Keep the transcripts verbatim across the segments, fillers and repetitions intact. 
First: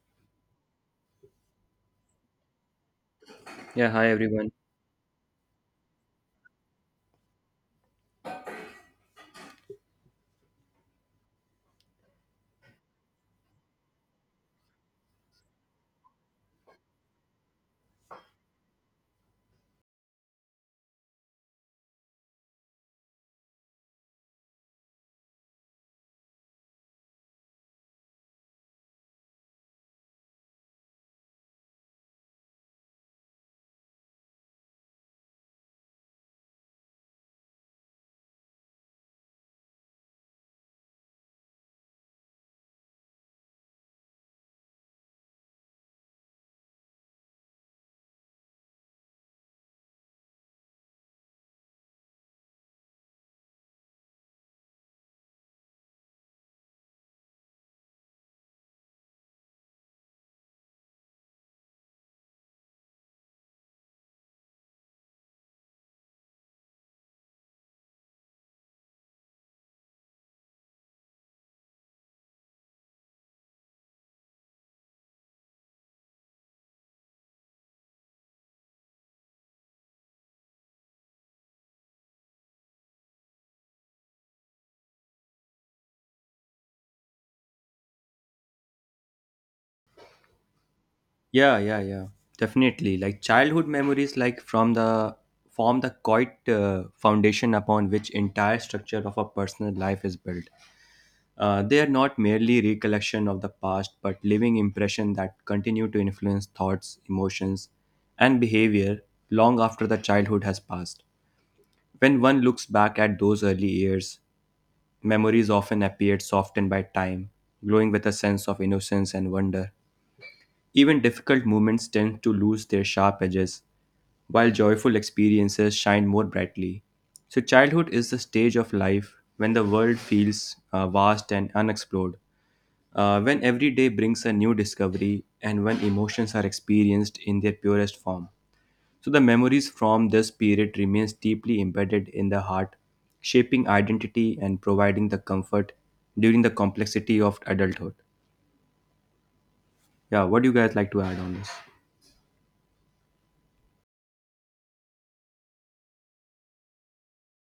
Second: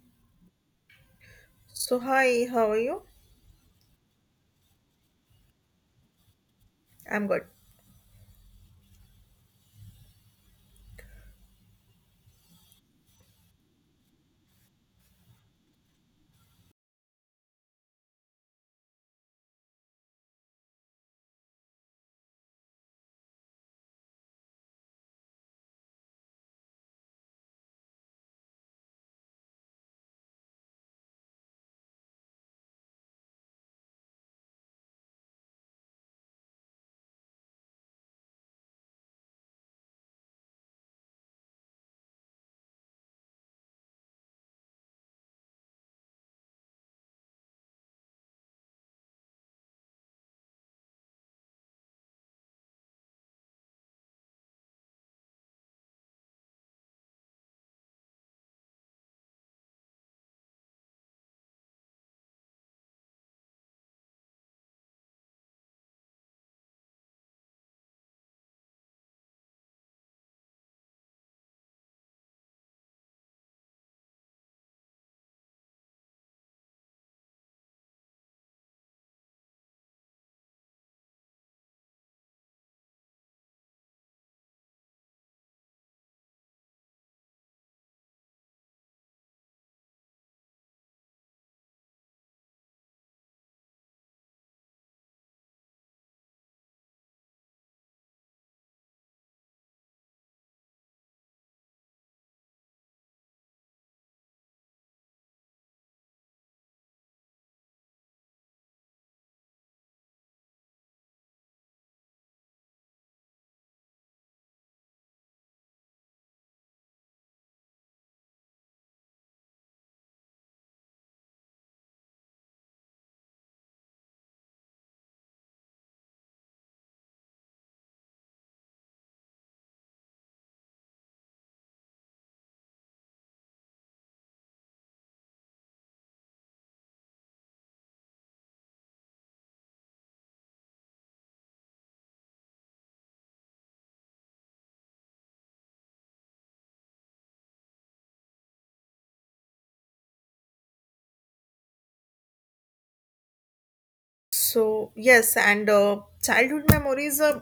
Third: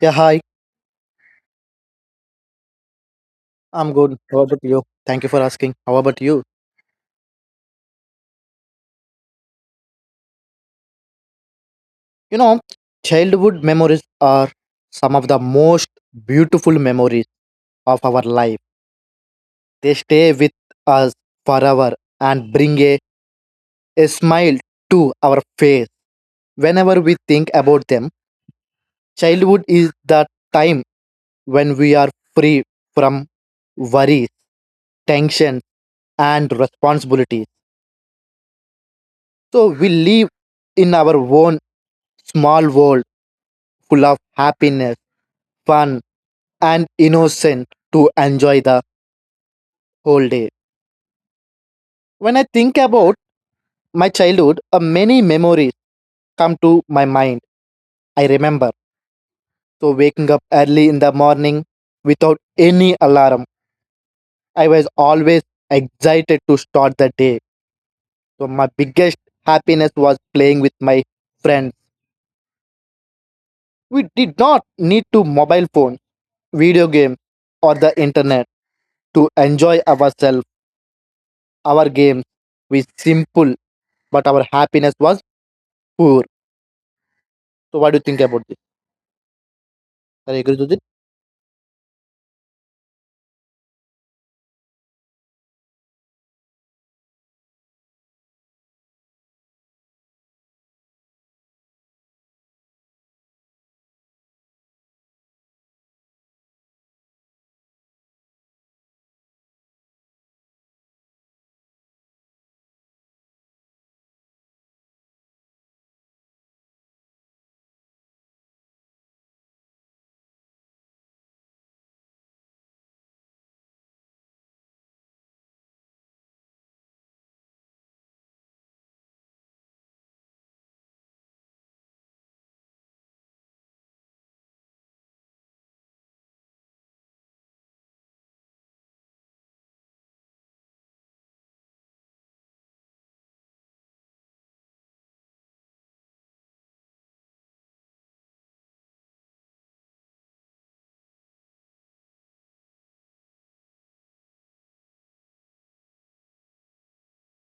Yeah, hi. So, hi, how are you? Yeah, I'm hi good. How everyone. about you? Thank you for asking. How about you? I'm good. You know, Childhood memories are some of the most beautiful memories of our life. They stay with us forever and bring a, a smile to our face. Whenever we think about them, childhood is the time when we are free from worries, tension, and responsibilities. So we live in our own small world full of happiness, fun, and innocence to enjoy the whole day. When I think about my childhood, uh, many memories come to my mind. I remember. So, waking up early in the morning without any alarm, I was always excited to start the day. So, my biggest happiness was playing with my friends. We did not need to mobile phone, video games, or the internet to enjoy ourselves, our games. We simple but our happiness was poor. So, what do you think about this? Are you agree with it? Yeah, yeah, yeah. Definitely. Like childhood memories like from the form the quiet uh, foundation upon which entire structure of a personal life is built. Uh, they are not merely recollection of the past but living impression that continue to influence thoughts, emotions and behavior long after the childhood has passed. When one looks back at those early years, memories often appear softened by time, glowing with a sense of innocence and wonder. Even difficult moments tend to lose their sharp edges, while joyful experiences shine more brightly. So, childhood is the stage of life when the world feels uh, vast and unexplored, uh, when every day brings a new discovery, and when emotions are experienced in their purest form. So, the memories from this period remains deeply embedded in the heart, shaping identity and providing the comfort during the complexity of adulthood. Yeah, what do you guys like to add on this? So, yes, and uh, childhood memories. Uh,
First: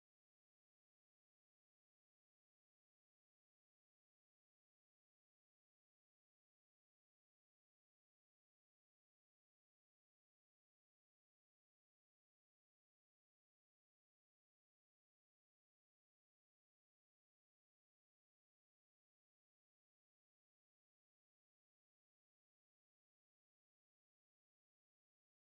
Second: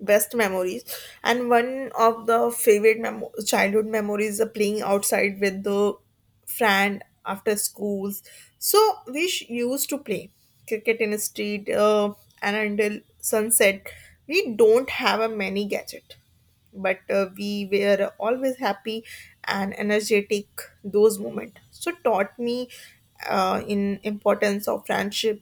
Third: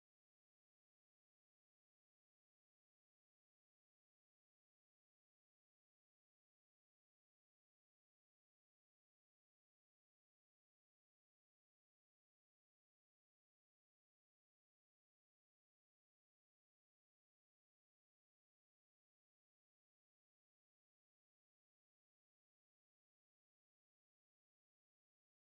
Best memories and one of the favorite memo- childhood memories are playing outside with the friend after schools, so we sh- used to play cricket in the street, uh, and until sunset. We don't have a many gadget, but uh, we were always happy and energetic. Those moments so taught me uh, in importance of friendship,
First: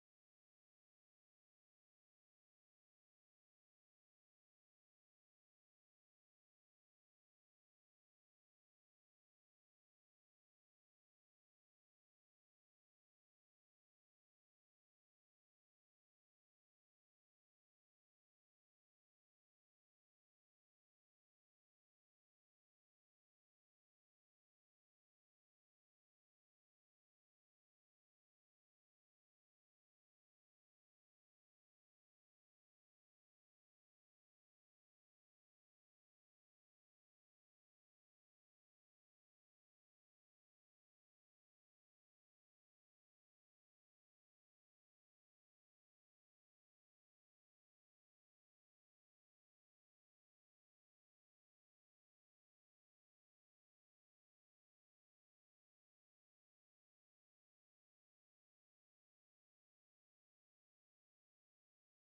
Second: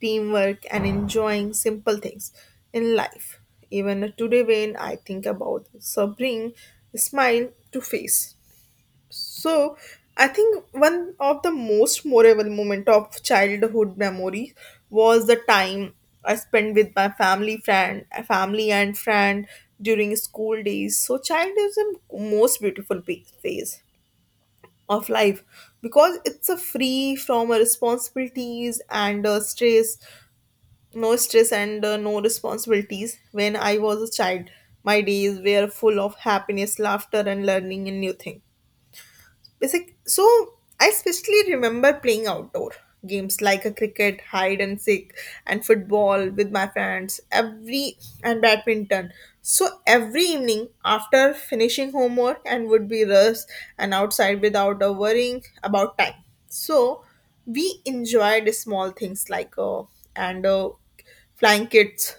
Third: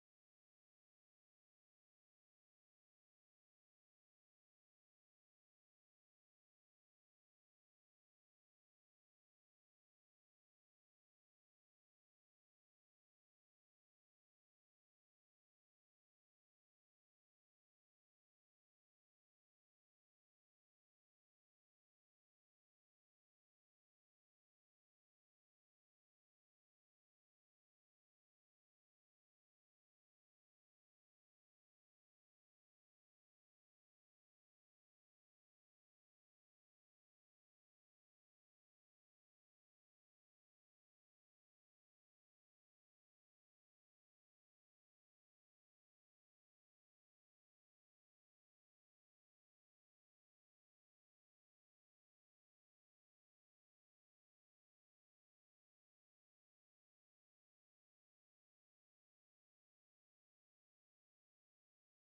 teamwork, and enjoying simple things in life. Even today, when I think about it, so bring a smile to face. So I think one of the most memorable moment of childhood memory was the time I spent with my family friend family and friend during school days. So childhood is the most beautiful pe- phase of life because it's a free from a responsibilities and uh, stress, no stress and uh, no responsibilities. When I was a child, my days were full of happiness, laughter, and learning a new thing basic. So I especially remember playing outdoor games like a cricket, hide and seek, and football with my friends every, and badminton. So every evening after finishing homework and would be rest and outside without a worrying about time. So we enjoyed small things like uh, and uh, flying kids,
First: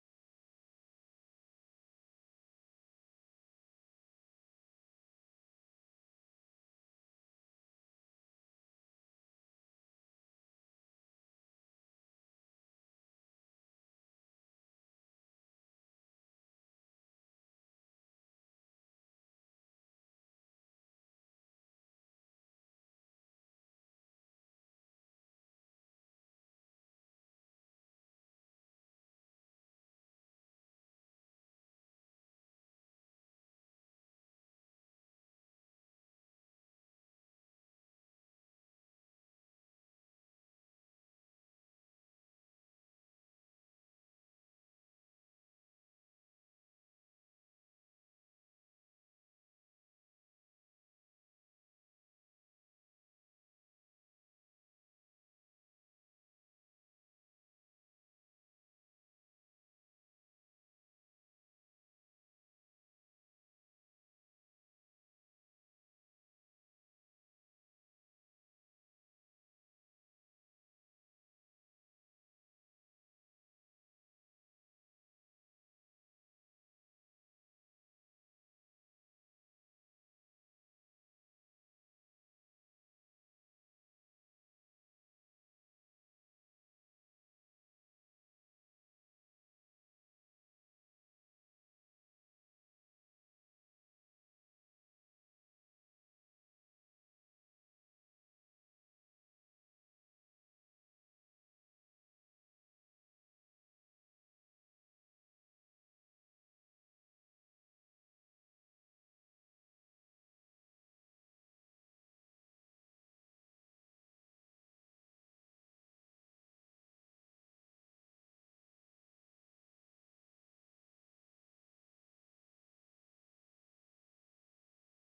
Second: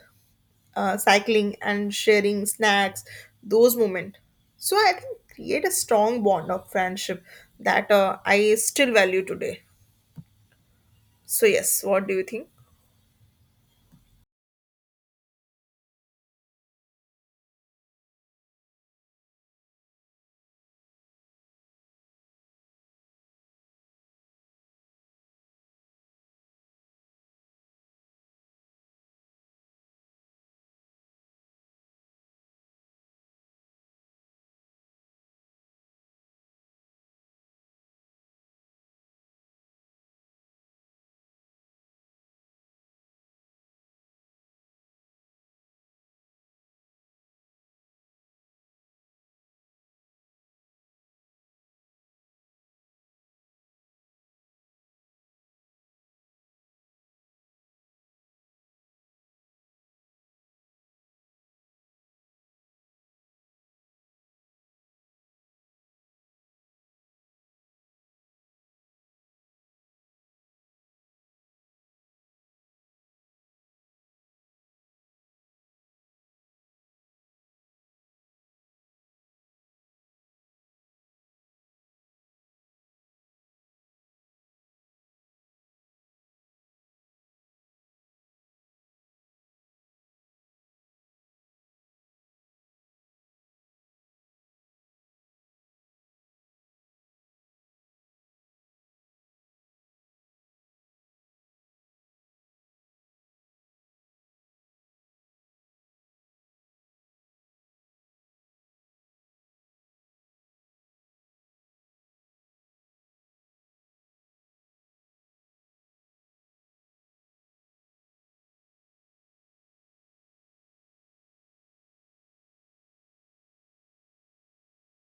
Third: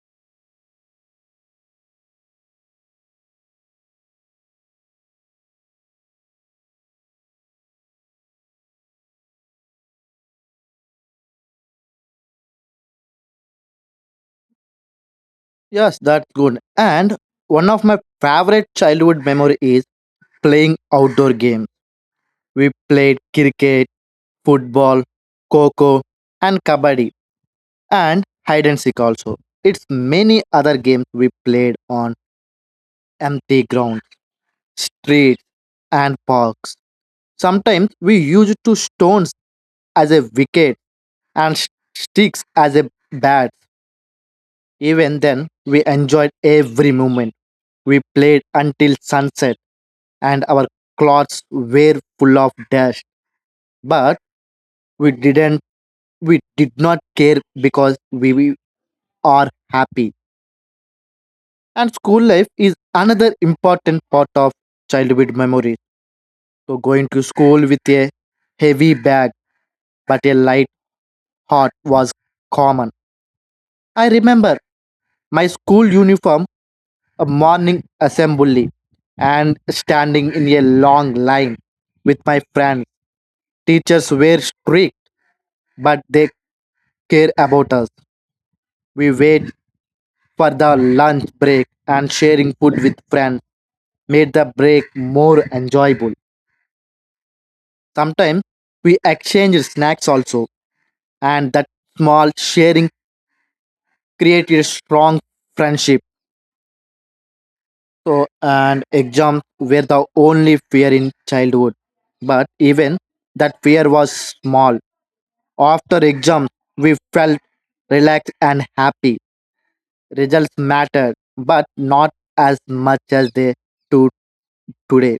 uh, cycling and sharing snacks, those moments. So I think create a strong bond of friendship that uh, I still value today. So yes, what do you think? Yes, that's good. And one of my favorite childhood memory is playing outdoor games. We played cricket, football, coco, and kabaddi, and hide and seek also. It's many other games we played on empty grounds, streets, and parks. Sometimes we used to stones as a wicket and sh- sticks as a bat. Even then, we enjoyed every moment. We played until sunset, and our clothes were full of dust. But we didn't, we did not care because we, we are happy. And school life is another important part of childhood memories. So going to school with a heavy bag but a light heart was common. I remember my school uniform, a morning assembly, and standing in a long line with my friends. Teachers were strict, but they care about us. We wait for the lunch break, and sharing food with friends made the break more enjoyable. Sometimes we exchanged snacks also, and that small sharing created a strong friendship. So, and exams were the only fear in childhood. But even that fear was small. After exams, we felt relaxed and happy. Results mattered, but not as much as they do today.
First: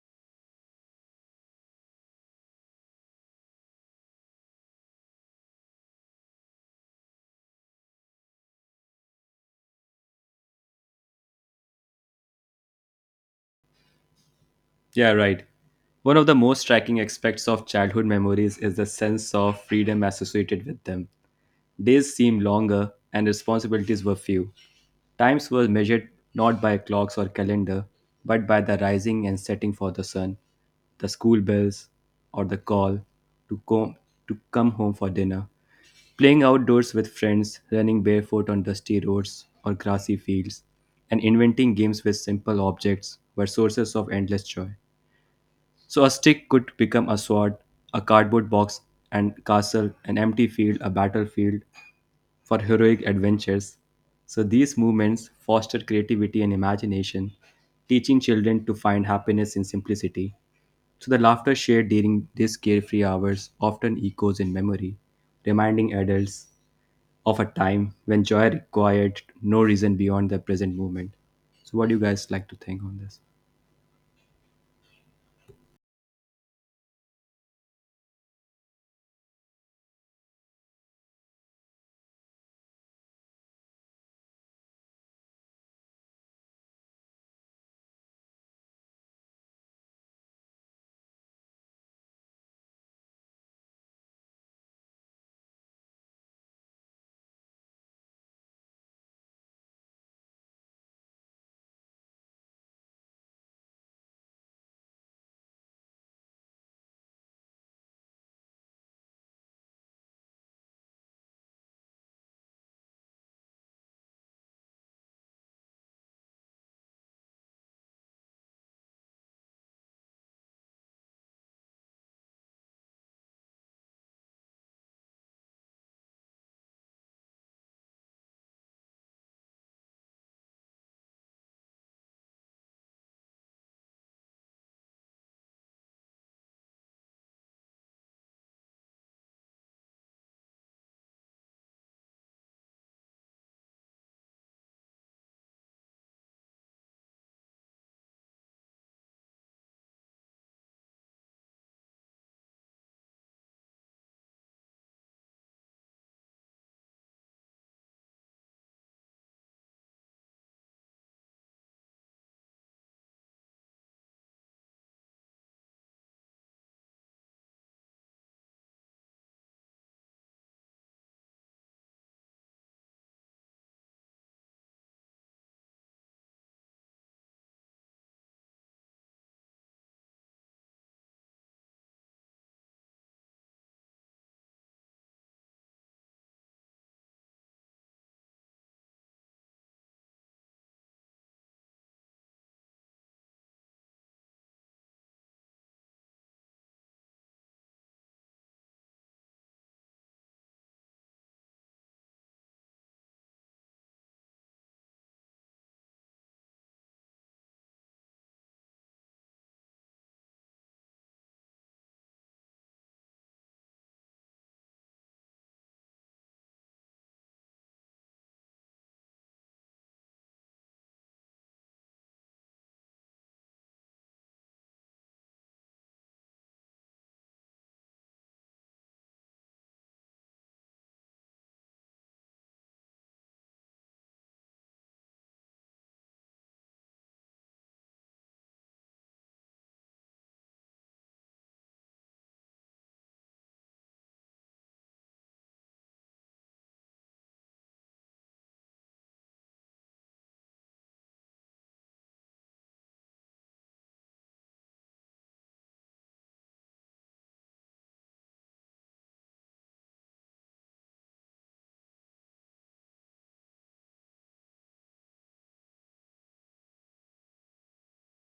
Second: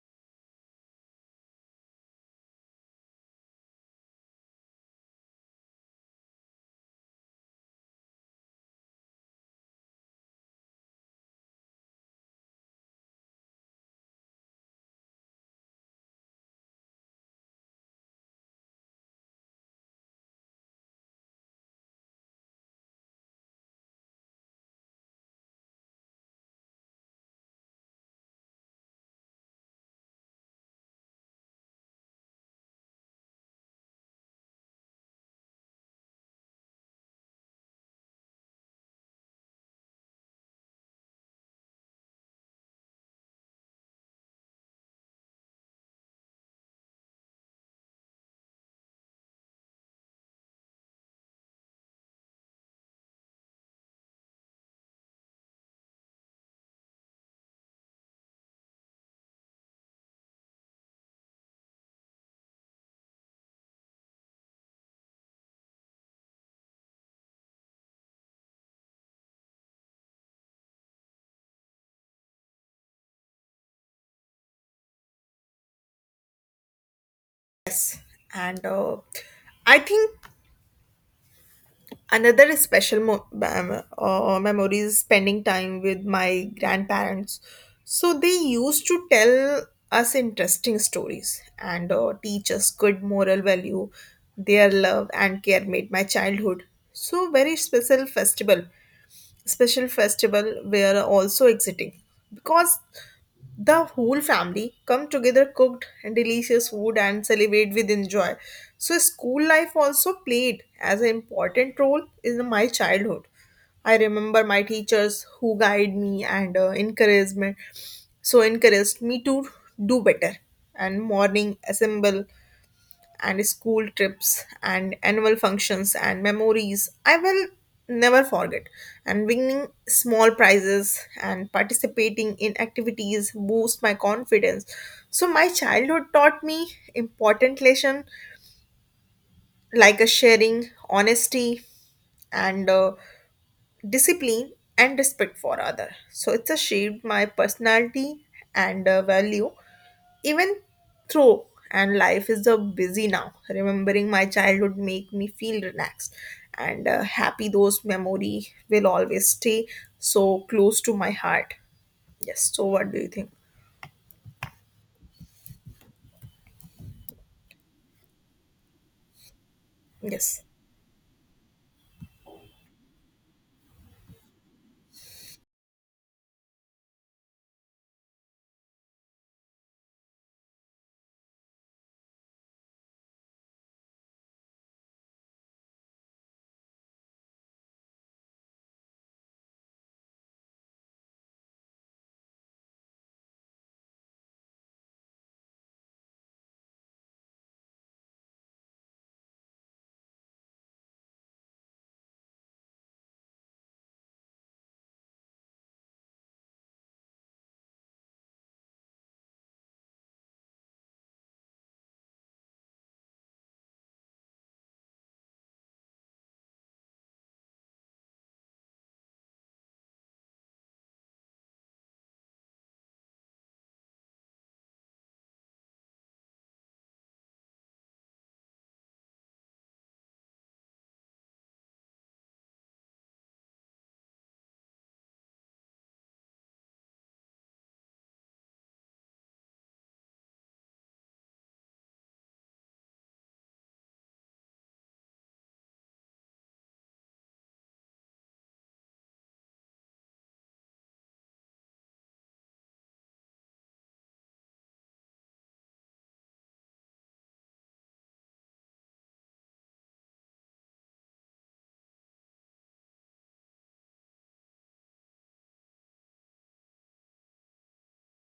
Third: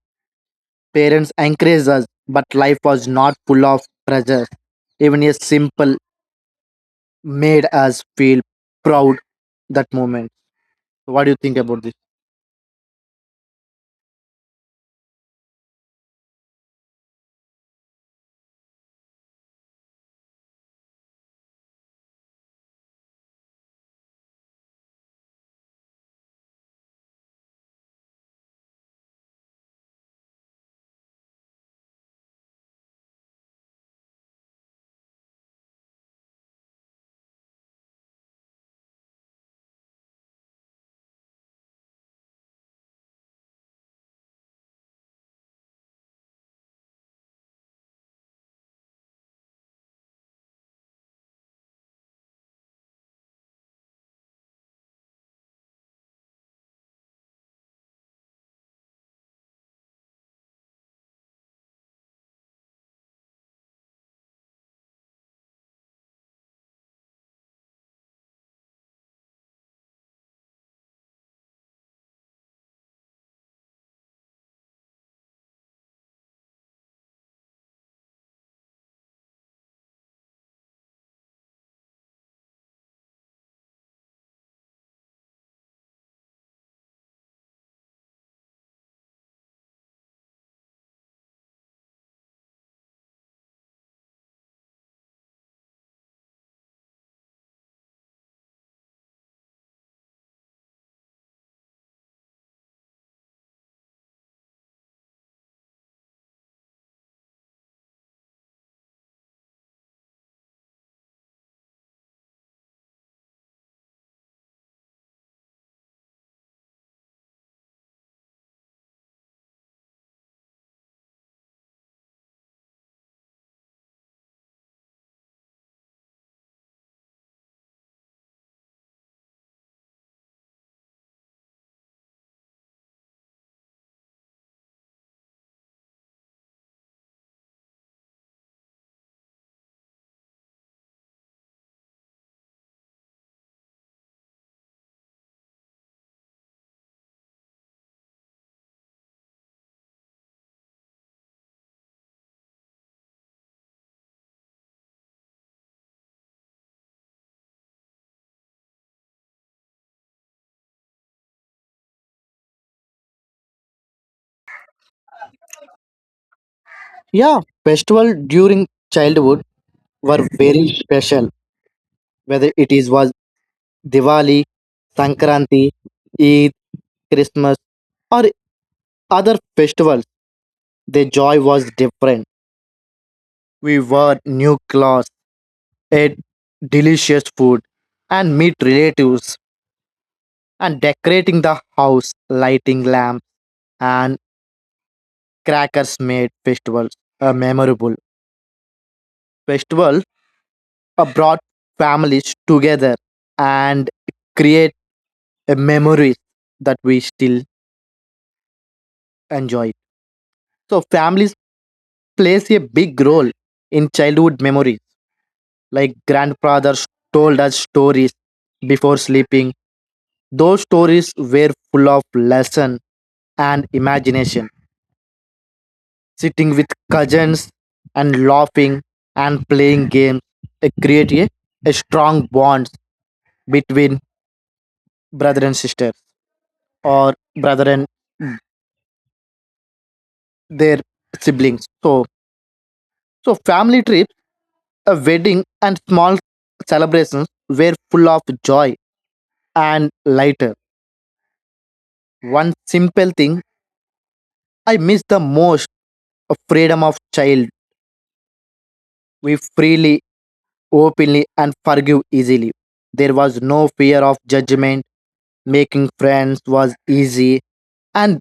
Parents encouraged us, but life was not full of pressure. Even a simple made us feel proud that moment. So what do you think about this? Yeah, right. One of the most striking aspects of childhood memories is the sense of freedom associated with them. Days seemed longer and responsibilities were few. Times were measured not by clocks or calendar, but by the rising and setting for the sun, the school bells, or the call to come, to come home for dinner. Playing outdoors with friends, running barefoot on dusty roads or grassy fields, and inventing games with simple objects were sources of endless joy. So a stick could become a sword, a cardboard box and castle, an empty field, a battlefield for heroic adventures. So these movements foster creativity and imagination, teaching children to find happiness in simplicity. So the laughter shared during these carefree hours often echoes in memory, reminding adults of a time when joy required no reason beyond the present moment. So what do you guys like to think on this? Yes, and uh, I think another special mo- bam- uh, memory is spending time with my grandparents. So they used to tell us interesting stories and uh, teach us good moral value. Their love and care made my childhood so very special festival. Special festival were also exiting because the whole family come together, cooked delicious food and celebrate with enjoy. So school life also played as an important role in my childhood. I remember my teachers who guide me and uh, encouraged me. So encouraged me to do better and morning assemble and school trips and annual functions and memories I will never forget. And winning small prizes and participating in activities boost my confidence. So my childhood taught me important lesson like a sharing, honesty, and uh, discipline and respect for other. So it's a shaped my personality and uh, value, even through, and life is so busy now. Remembering my childhood make me feel relaxed and uh, happy. Those memory will always stay so close to my heart. Yes. So what do you think? Yeah, festival during childhood were Yes. very special. Whether it is was Diwali, Sankranti, Eid, Christmas, or other festivals, the joy was different. We wore new clothes, ate delicious food, and meet relatives, and decorating the house, lighting lamps, and crackers made festivals a memorable. Festival uh, brought families together and create a memories that we still enjoy. So families plays a big role in childhood memories. Like grandfathers told us stories before sleeping. Those stories were full of lesson and imagination. Sitting with cousins and laughing and playing games, it create a, a strong bond between brother and sister or brother and their siblings. So so family trips, a wedding and small celebrations were full of joy and lighter. One simple thing I miss the most, a freedom of child. We freely, openly, and forgive easily. There was no fear of judgment. Making friends was easy, and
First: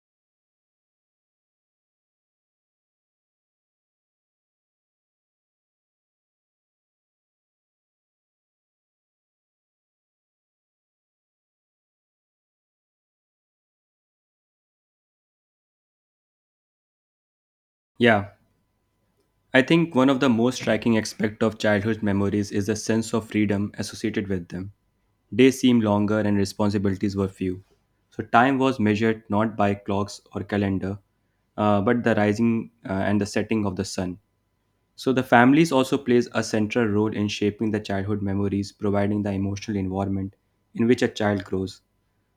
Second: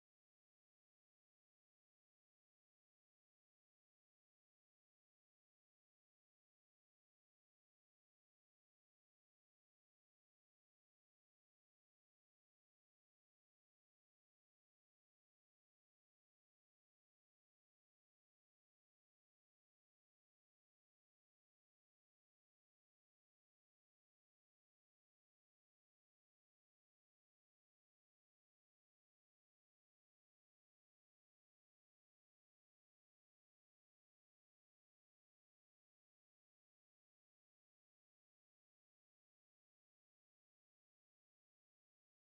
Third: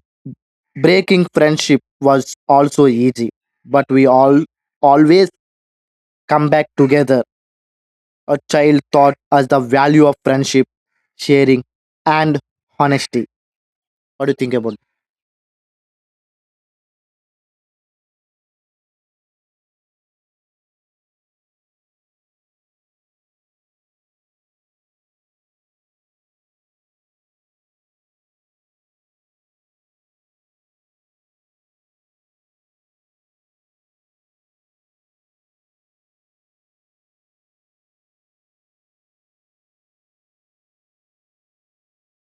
breaking friendship was also easy. But we all always come back together. A child taught us the value of friendship, sharing, and honesty. What do you think about it? Yeah. I think one of the most striking aspects of childhood memories is the sense of freedom associated with them. Days seemed longer and responsibilities were few. So time was measured not by clocks or calendar, uh, but the rising uh, and the setting of the sun. So the families also plays a central role in shaping the childhood memories, providing the emotional environment in which a child grows.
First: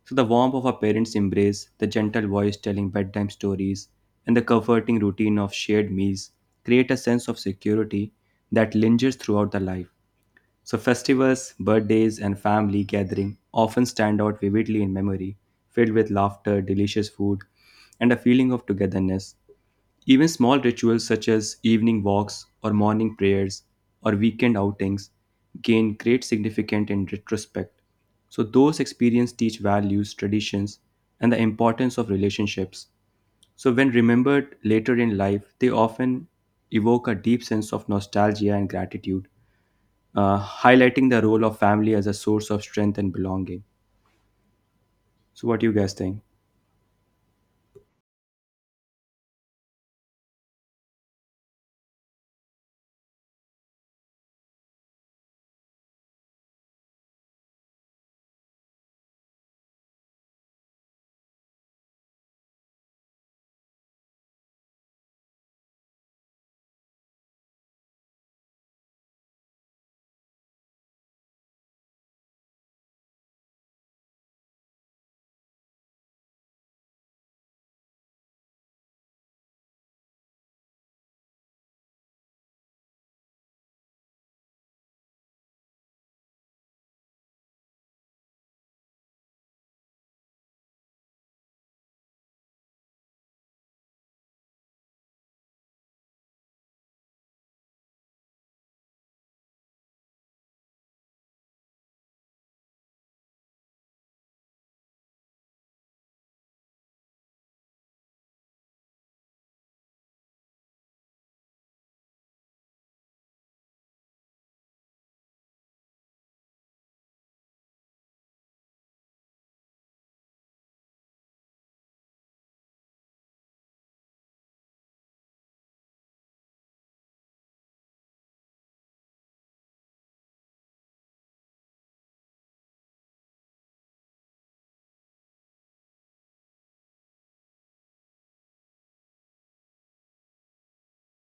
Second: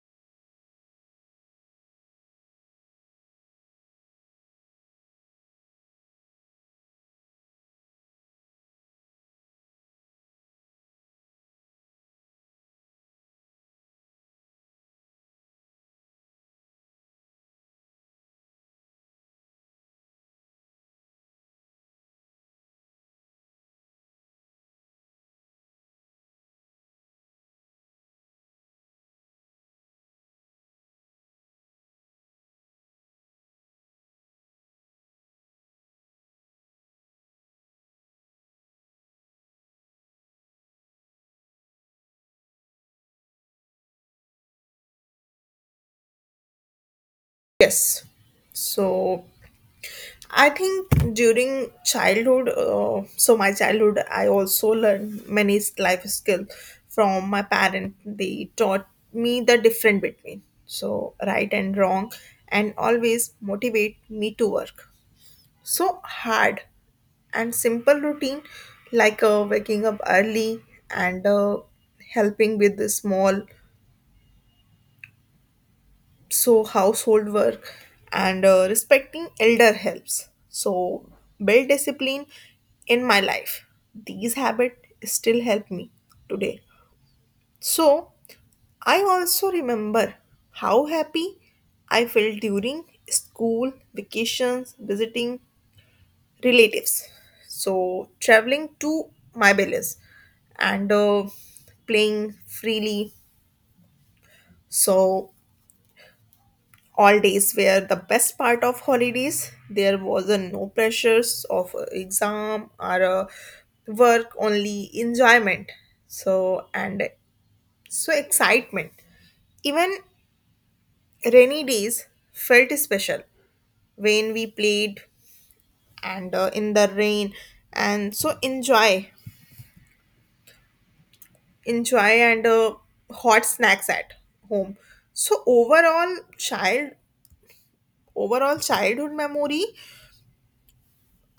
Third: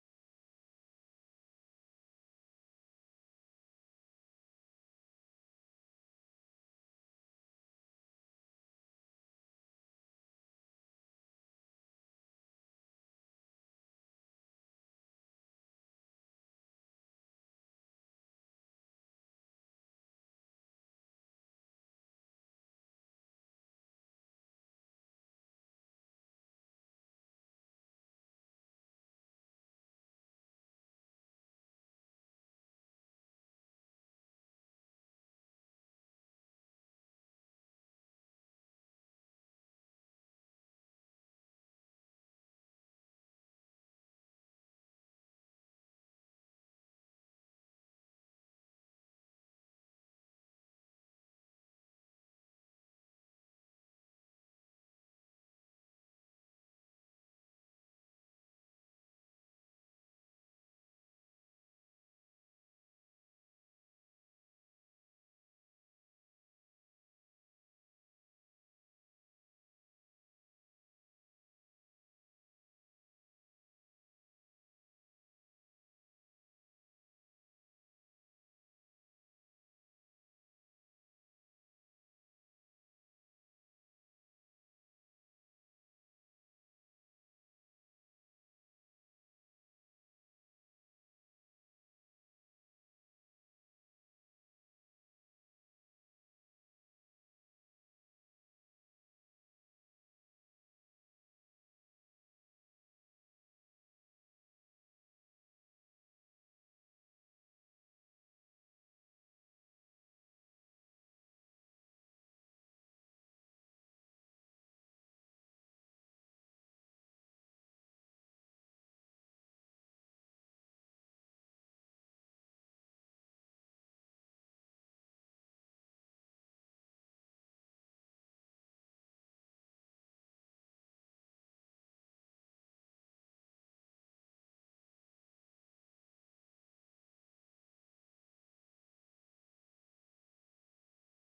So the warmth of a parent's embrace, the gentle voice telling bedtime stories, and the comforting routine of shared meals create a sense of security that lingers throughout the life. So festivals, birthdays, and family gathering often stand out vividly in memory, filled with laughter, delicious food, and a feeling of togetherness. Even small rituals such as evening walks or morning prayers or weekend outings gain great significance in retrospect. So those experiences teach values, traditions, and the importance of relationships. So when remembered later in life, they often evoke a deep sense of nostalgia and gratitude, uh, highlighting the role of family as a source of strength and belonging. So what do you guys think? Yes. So I think during childhood, uh, so my childhood, I also learned many s- life skills from my parent. They taught me the difference between so right and wrong, and always motivate me to work. So hard and simple routine, like uh, waking up early and uh, helping with the small so household work and uh, respecting elder helps so build discipline in my life. These habits still help me today. So I also remember how happy I felt during school vacations visiting relatives, so traveling to my village and uh, playing freely. So all days were the best part of holidays. There was a no pressures of a exam or a work, only enjoyment. So and so excitement. Even rainy days felt special when we played and uh, in the rain and so enjoy enjoy and uh, hot snacks at home. So overall child overall childhood memory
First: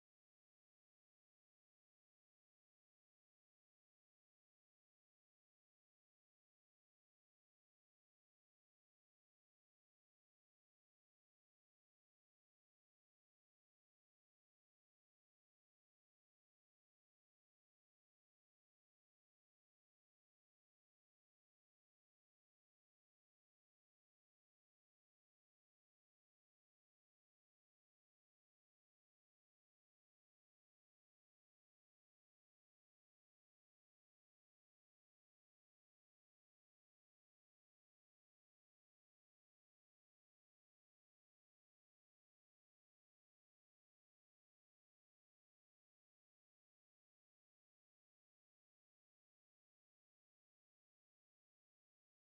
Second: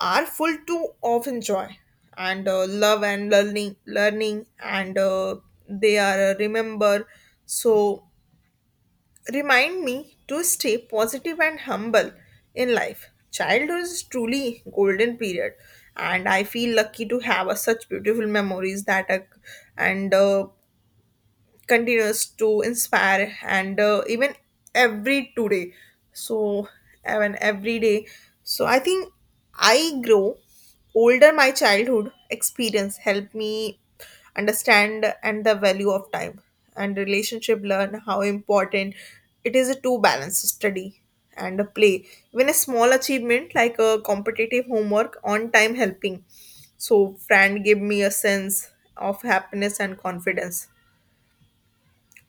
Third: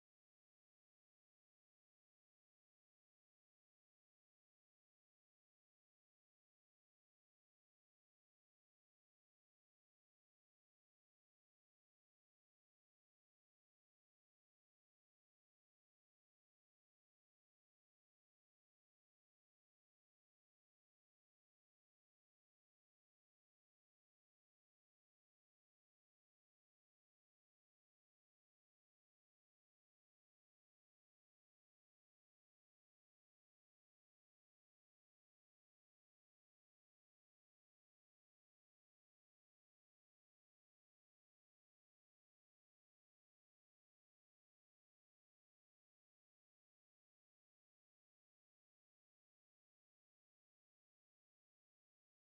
are full too often joy and uh, love and learning learning and uh, they are uh, remember, so remind me to stay positive and humble in life. Childhood is truly golden period, and I feel lucky to have uh, such beautiful memories that are and uh, continues to inspire and uh, even every today. So even every day. So I think I grow older my childhood experience helped me understand and the value of time and relationship, learn how important it is to balance study and play. Even a small achievement like a competitive homework on time helping so friend gave me a sense of happiness and confidence.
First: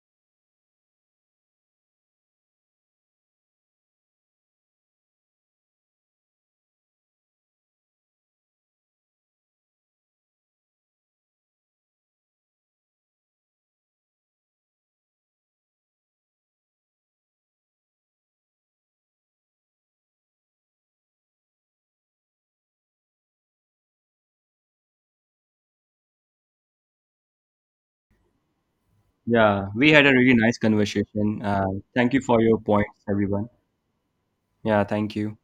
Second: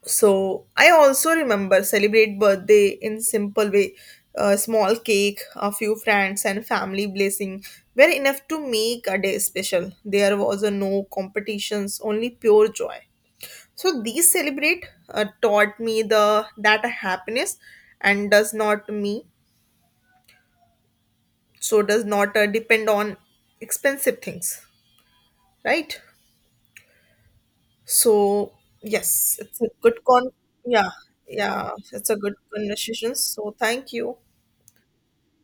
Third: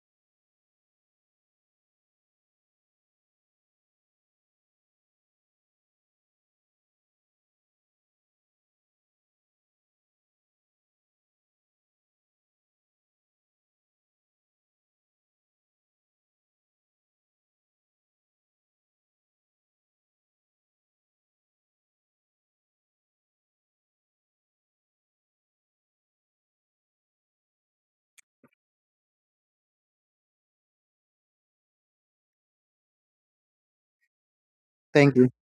So I also remember celebrate birthday in simple way, a small cake, a few friends and family blessing were enough to make a day special. There was a no competitions, only pure joy. So these celebrate uh, taught me the that happiness and does not me so does not uh, depend on expensive things, right? So yes, it's Yeah, a we good had a con. really nice Yeah, conversation. Uh, yeah, it's Thank a you good for your points, conversation. everyone. So thank you. Yeah, thank Thank you. you.